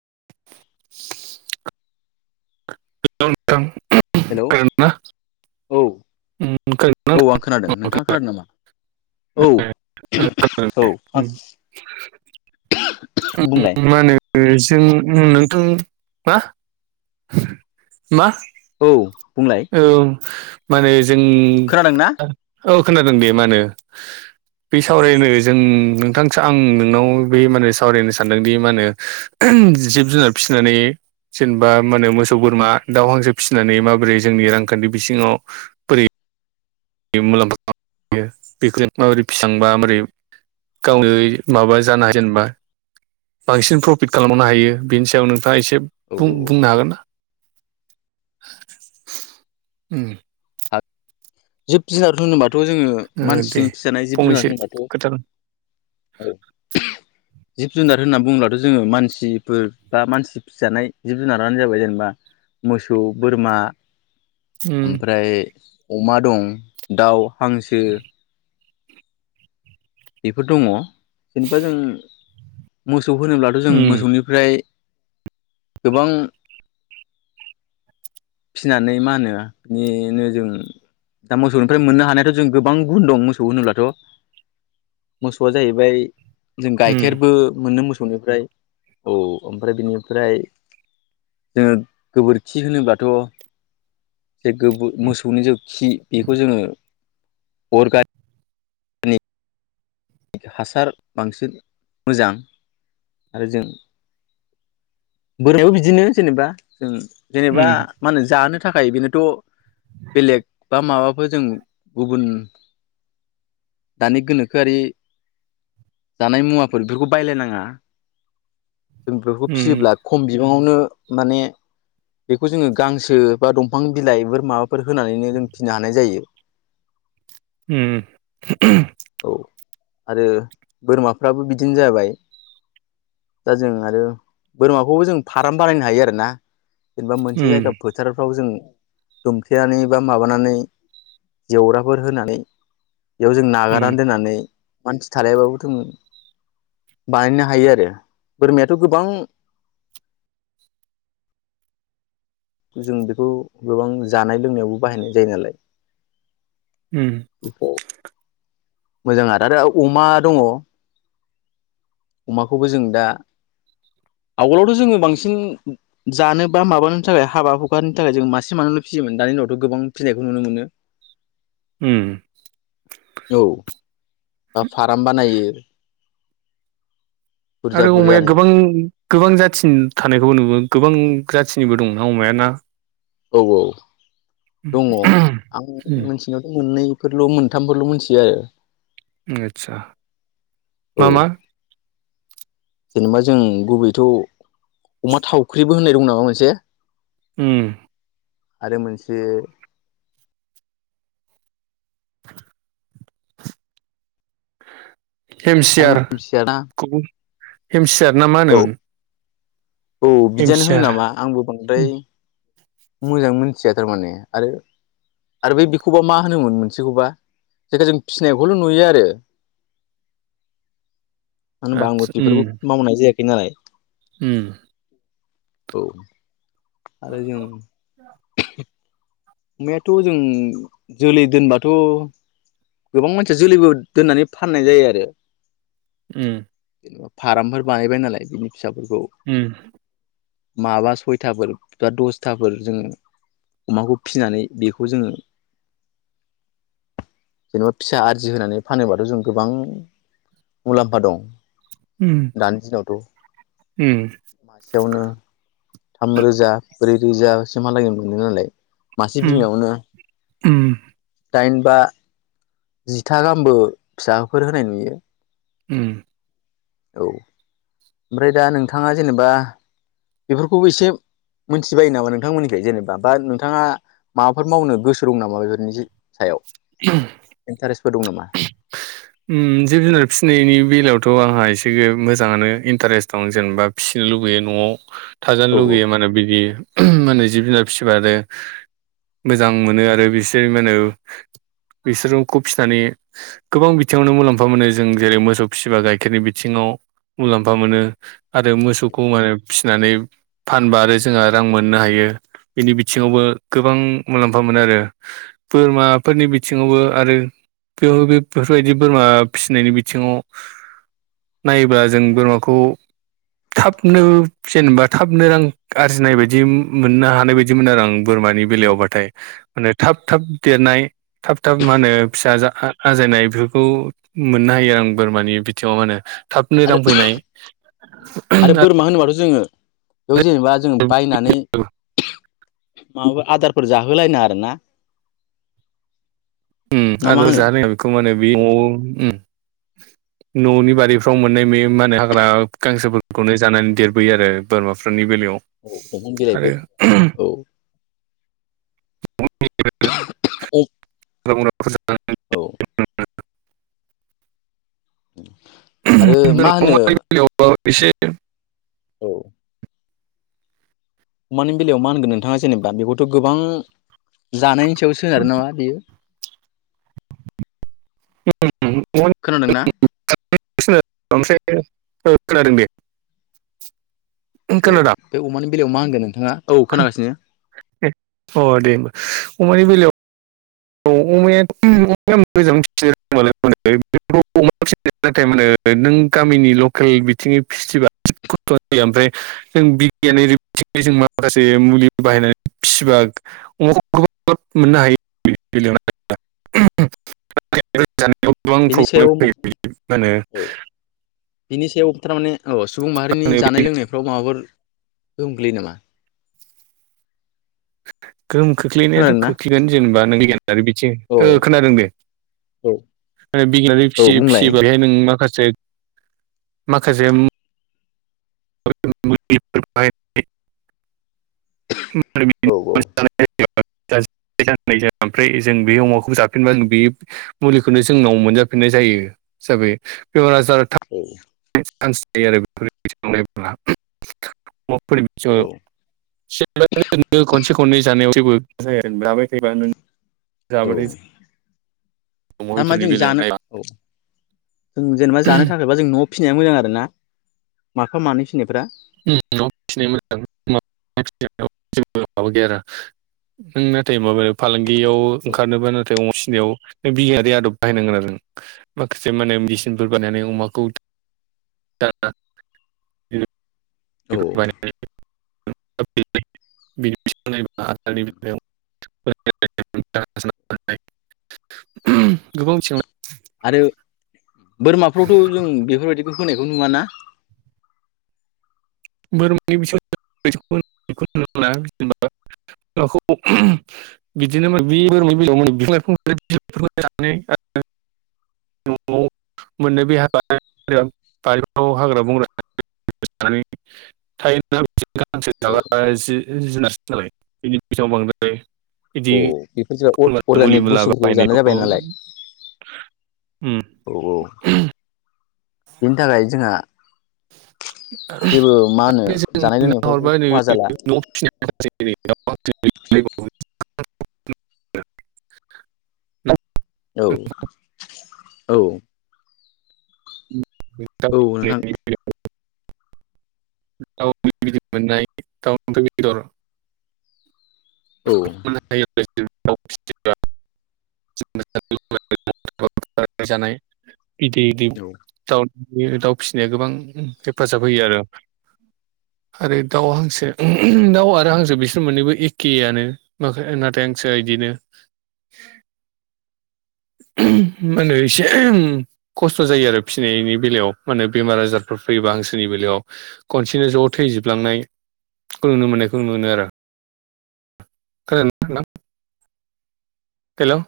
[inaudible] [unintelligible] Hello खोनादोंना औ उम खोनादोंना औ आं खोनादों नों थां नोंथां खोनादों नामा औ [unintelligible] औ आं बुंलाय मा होनो जों नोंथां मा मा औ बुंलाय औ माने जों खोनादों ना औ खोनादों दे मानो बे सावरायनागायजों नोंथांसो आं नोंनाव बै माने सावरायनो सानदोंदि मा होनो उम जिब जुनार फिसिनानै जेनेबा मा होनो मोसौ, बोरमा, दाउ, हांसो फिसिनानै माबोरै जोंनि रांखान्थि बिथिङाव बोरै बे मुलाम्फा बेखौ माबोरै बेसांबा माबोरै गावनो माबा जानाय जेनेबा बांसिन प्रफिट खालामबनो हायो बेनि सायाव नोंथाङा एसे औ बुंनो हागोन ना उम आत जिब जुनार होनोबा थ' जोङो ओ दे मानसिजों फिजानाय जिब जुनार फंनैसो होनबाथ' औ खोथा उम जिब जुनार होनना बुङोब्लाथ' जोङो मानसिफोर बा मानसि फिसिजानाय जिब जुनारानो जाबाय जेनेबा मोसौ बोरमा ओमफ्राय अमा दं दाउ हांसो बेफोर दङ जेनेबा जों मोसौ होनोब्लाथ' जों उम मोसौनिफ्राय गोबां [inaudible] फिसिनानै मा होनो निनो जों दा मोसौनिफ्राय मोननो हानायाथ' जों गोबां गुन दं मोसौ होनोब्लाथ' मोसौआ जाहैबाय जों उम गाइखेरबो मोननो मोसौ निफ्राय औ ओमफ्राय बिनिफ्राय जोङो गोबोरखि होनोबाथ' जे गोबो मोसौनि जौ खि बेखौ जोङो अर गाय हासार बांसिन मोजां आरो जों बोरमायावबो बिदिनो जेनेबा जेनेबा उम मा जानो था खाय बेनोथ' बेलेग बा माबाफोर जों गुबुन दानि गोनोखोआरि जानाय मुवाफोर बेफोरखौ बायलायनाङा जों बेफोरखौ उम फियोब्ला खम बिबाङावनो माने बेखौ जोङो गांसो बा दंफां बिलाइफोर माबाफोर होनानैनो जों फिनो हानाय जायो उम औ आरो बोरमाफ्राबो बिदिनो जाबाय दा जों आरो बोरमाखौबो जों फार्म बानायनो हायो आरोना जेनेबा मोनसे जायगा उम फोथारफ्राव जों दुमखेनानै माबानानै जेवराफोर होनानै बेयाव जों नागारनानै दोननानै मानसि थालायाबाबोथों बानायनो हायो आरो बोरमायाथ' गोबां जों बेखौ गोबां जानाय लोंनायावबो बाहायनाय जायो नालाय उम मोजां आरो आरो अमा दङ अमाखौबो जों दा आवगोलावथ' जोङो बांसिन जानो बा माबानो नि थाखाय हाबा हुखनि थाखाय जों मासे मानैल' फिसियोमोन दानि उनावथ' गोबां फिनायखौ नुनो मोनो उम औ बा फार्म बानायो बुरजा आरो अमाया बुरजानो गोबां गोबां जाथिनि थानायखौबो नुबो गोबां जाथिनिबो दंना अमायाना औ औ दङ आं उम मोनथिनायावथ' मोननै फोरल' मोनथामफोरल' मिथियो आरो आतसा औ मा मा जेनेबा जों गुबैथ' अमा थावख्रिबो होननाय दं नामा मोनसे उम आरो मोनसे [inaudible] आरो मिथियाना हेमसियारखौ हेमसियार ना मा औ होनोमोन औ बिदियानो होनो हेमसियार नामा आंबो बांद्राय उम मोजां मिथिया थारमाने आरो आरो बै बिखौबा मा होनोमोन मोनसेखौबा जेख जों फिसिनायखौल' नुयो आरो [inaudible] मानो होनबा आंबो आदसा उम बेफोरखौ मावनाय जायाखै नालाय उम औ आरो जों औ अमायाथ' जों जोलै दोनबाथ' गोबां मानसिया जोलैबो दोननानै फाननाय जायो आरो उम फार्मफोर बानायबाय नालाय बिनि फिसाफोरखौ उम माबा सयथाफोर बा दसथाफोर जों अमाखौ फिनानै बेखौ जोङो जेनेबा फिसा आरजि होनानै फानोबाथ' जों गोबां मुलाम्फा दं उम दानि दिनावथ' उम मासेयावनो थामरोजा ब्रै रोजासो मलाायगोन मोनदों नालाय मासे उम बिमायावनो उम दाइन बा जिथा गाहामबो फिसाफोर होनाय नुयो। उम औ ओमफ्राय दा नोंथाङा जेनेबा बेफोरखौबो एसे मोनथिबायायो नामा नोंथांमोननिखाय जेनेबा बा नोंथाङा माबाफोर मावनो गोसो दं नामा बेफोरनि सायाव औ इन्टारेस्टबो दं नामा? उ जिब-जुनार फिसिनायनि बेलायावथ' आंहा एसे मोजाङानो इन्टारेस्ट दं जेनेबा फिसिनाय लुबैयो न'आव थानो औ औ लुबैयो माने बिदि माने जिब जुनार फिसिबाय आरो मोजां मोनो आरो बिसोर मा होनो बिसोरखौ फिसिनानै गोबां बि थिङावनो मुलाम्फा मोनो जों जेरै मोसौ फिसिबा गाइखेरनि बिथिङाव मुलाम्फा मोनो आरो मोसौखौ माने फिसिनानै फानबा आरो जोंहा रां मोननो हायो बिनि बिथिङावबो गोबां मुलाम्फा आरो बोरमाफोरनि बिथिङावबो आरो बेयाव बे बेफोरबायदि बोरमा फिसिनायनि बिथिङाव नायोब्ला जों बोरमाखौ थाबनो जेनेबा थाबनो रां आरजिनाय बायदि मोननो हानाय बायदिमोन आरो आं बोरमानि औ बेलायावबाथाय माने थाब थाब देरनाय थाब थाब मा होनो फिसा आजायनाय बेफोरखौ मोननो हायो आं बोरमानि बिथिङाव मा होनो थाबनो आरो रांफैनाय आरो बोरमा होनोबाथ' जोङो बेयाव जेनेबा जोङो बायनानै मा आदारफोर जाहोलायना आरोना उम आदार जारोङिआव बेखौ माने बे न'आव उम न'नि बारिफ्राव मोननाय बे मा होनो हाग्रा गांसोफोरखौनो जानानै देरबोयो आरो बोरमाफोरनि बेलायाव औ दंफां बिलाइफोर आरो औ [inaudible] औ उम [inaudible] औ अमानि बेलायाव मा होनगोन नोंथाङा जेनेबा बेखौथ' गोबां जानायनि सोनारो नामा बियो खोनादों ना [unintelligible] ओ खोनादों दे औ बे अमानि बेलायाव मा होनगोन नोंथाङा औ [unintelligible] खोनागासिनो अ दे होमबा अमानि बेलायाव औ अमायाथ' अमाया मोजां फिसिनो‌ रोंबालाय [unintelligible] [inaudible] नाथाय माने नों गामिनि लखेल बिथिङै फिसिबा खस्थ'आ जायो ओमफाय जों बिगियान जों माखासे मुलि बाहायनानै फिसिबा [unintelligible] जानायाव गोबां बेनि प्रब्लेम सायाव फैयो मा होनो औ बिनि सायाव थारमाने औ सुबुं माहारिनि होनो बे जानाय लोंनायफ्राव माबाफोर गोहोम गोलैयो नामा? गोहोम खोख्लैनायाथ' खोनादोंना? खोख्लै गोन जेनेबा नों आरो बिथिं औ ओ खोनादों दे औ ओ बिगियानारि फिसि औ बुंलाय फिसियोब्ला बेहाय नों माखा से माखासे [unintelligible] औ औ [unintelligible] ओमफ्राय जों बे अमाखौ जाफिनबा बे मुलिखौनो जोंनाव मोन जा फिन्नाय जायो हिसाबै [unintelligible] [unintelligible] [unintelligible] [inaudible] औ खनै जानायाव जेबो जाया जाबाय थायोबा नों औ जाबाथाय अमा थारमा बेदरनि जों बेलायाव जानो नायोबा औ जों जेनेबा जानो थाखायबा जों न'आव फिनाया मोजां आरो ना माफा मानै फिनायफ्रा ओम न'आव फिनाया मोजां [unintelligible] माबा गैया नों नाथाय माबायाव फालांगियाव औ ओंखारनोबा नाथाय अमा फि नायाव नों बिगियानारि आदब बाहायनांगोन आरो माखासे माने मेचिनफोर बानायनानै अमाखौ दाना उम। औ [unintelligible] [unintelligible] आरो बोरमाफ्रावथ' जों बेफोरबायदिखौ होनायखौ नुवाना [unintelligible] [unintelligible] [unintelligible] न'आव मोननो बे हाबारि हाग्रा बंग्रा [unintelligible] [inaudible] औ [unintelligible] [unintelligible] अ बेफोर जा मुलि अर्गानिक मुला बुस्थुफोरखौ जानाय बाहायनायखौ जाबाय नालाय उम औ औ बेनि थाखाय जोंहा जेबो मा होनो [inaudible] जों जानाय नुना लोंनायफ्रावबो हरबाय नै खहा जाला न' फिसिनानैै [unintelligible] [inaudible] [unintelligible] औ औ [unintelligible] औ नोंथां [unintelligible] मोनाय [unintelligible] [unintelligible] औ [unintelligible] जानाय बिदै बिदै औ दाउ दाउ फिसिनाया गोबां हेफाजाब होयो आरो आरो दाउ हांसो दाउ आरो हांसो बिसोर मोननैबो ए खेयानो ना नाथाय हांसो इदिनो मा होनो एसे खस्थ' जायो आरो फिसिनायनि बेलायाव मानो बेमार आजारफोर फैयोबा हांसोनि बेलायाव खनसेनो ज' थैजोबलांनाय। खु नुनो मोननायखौ नु मोनो आरो खोनादोंना? हेल'।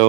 औ।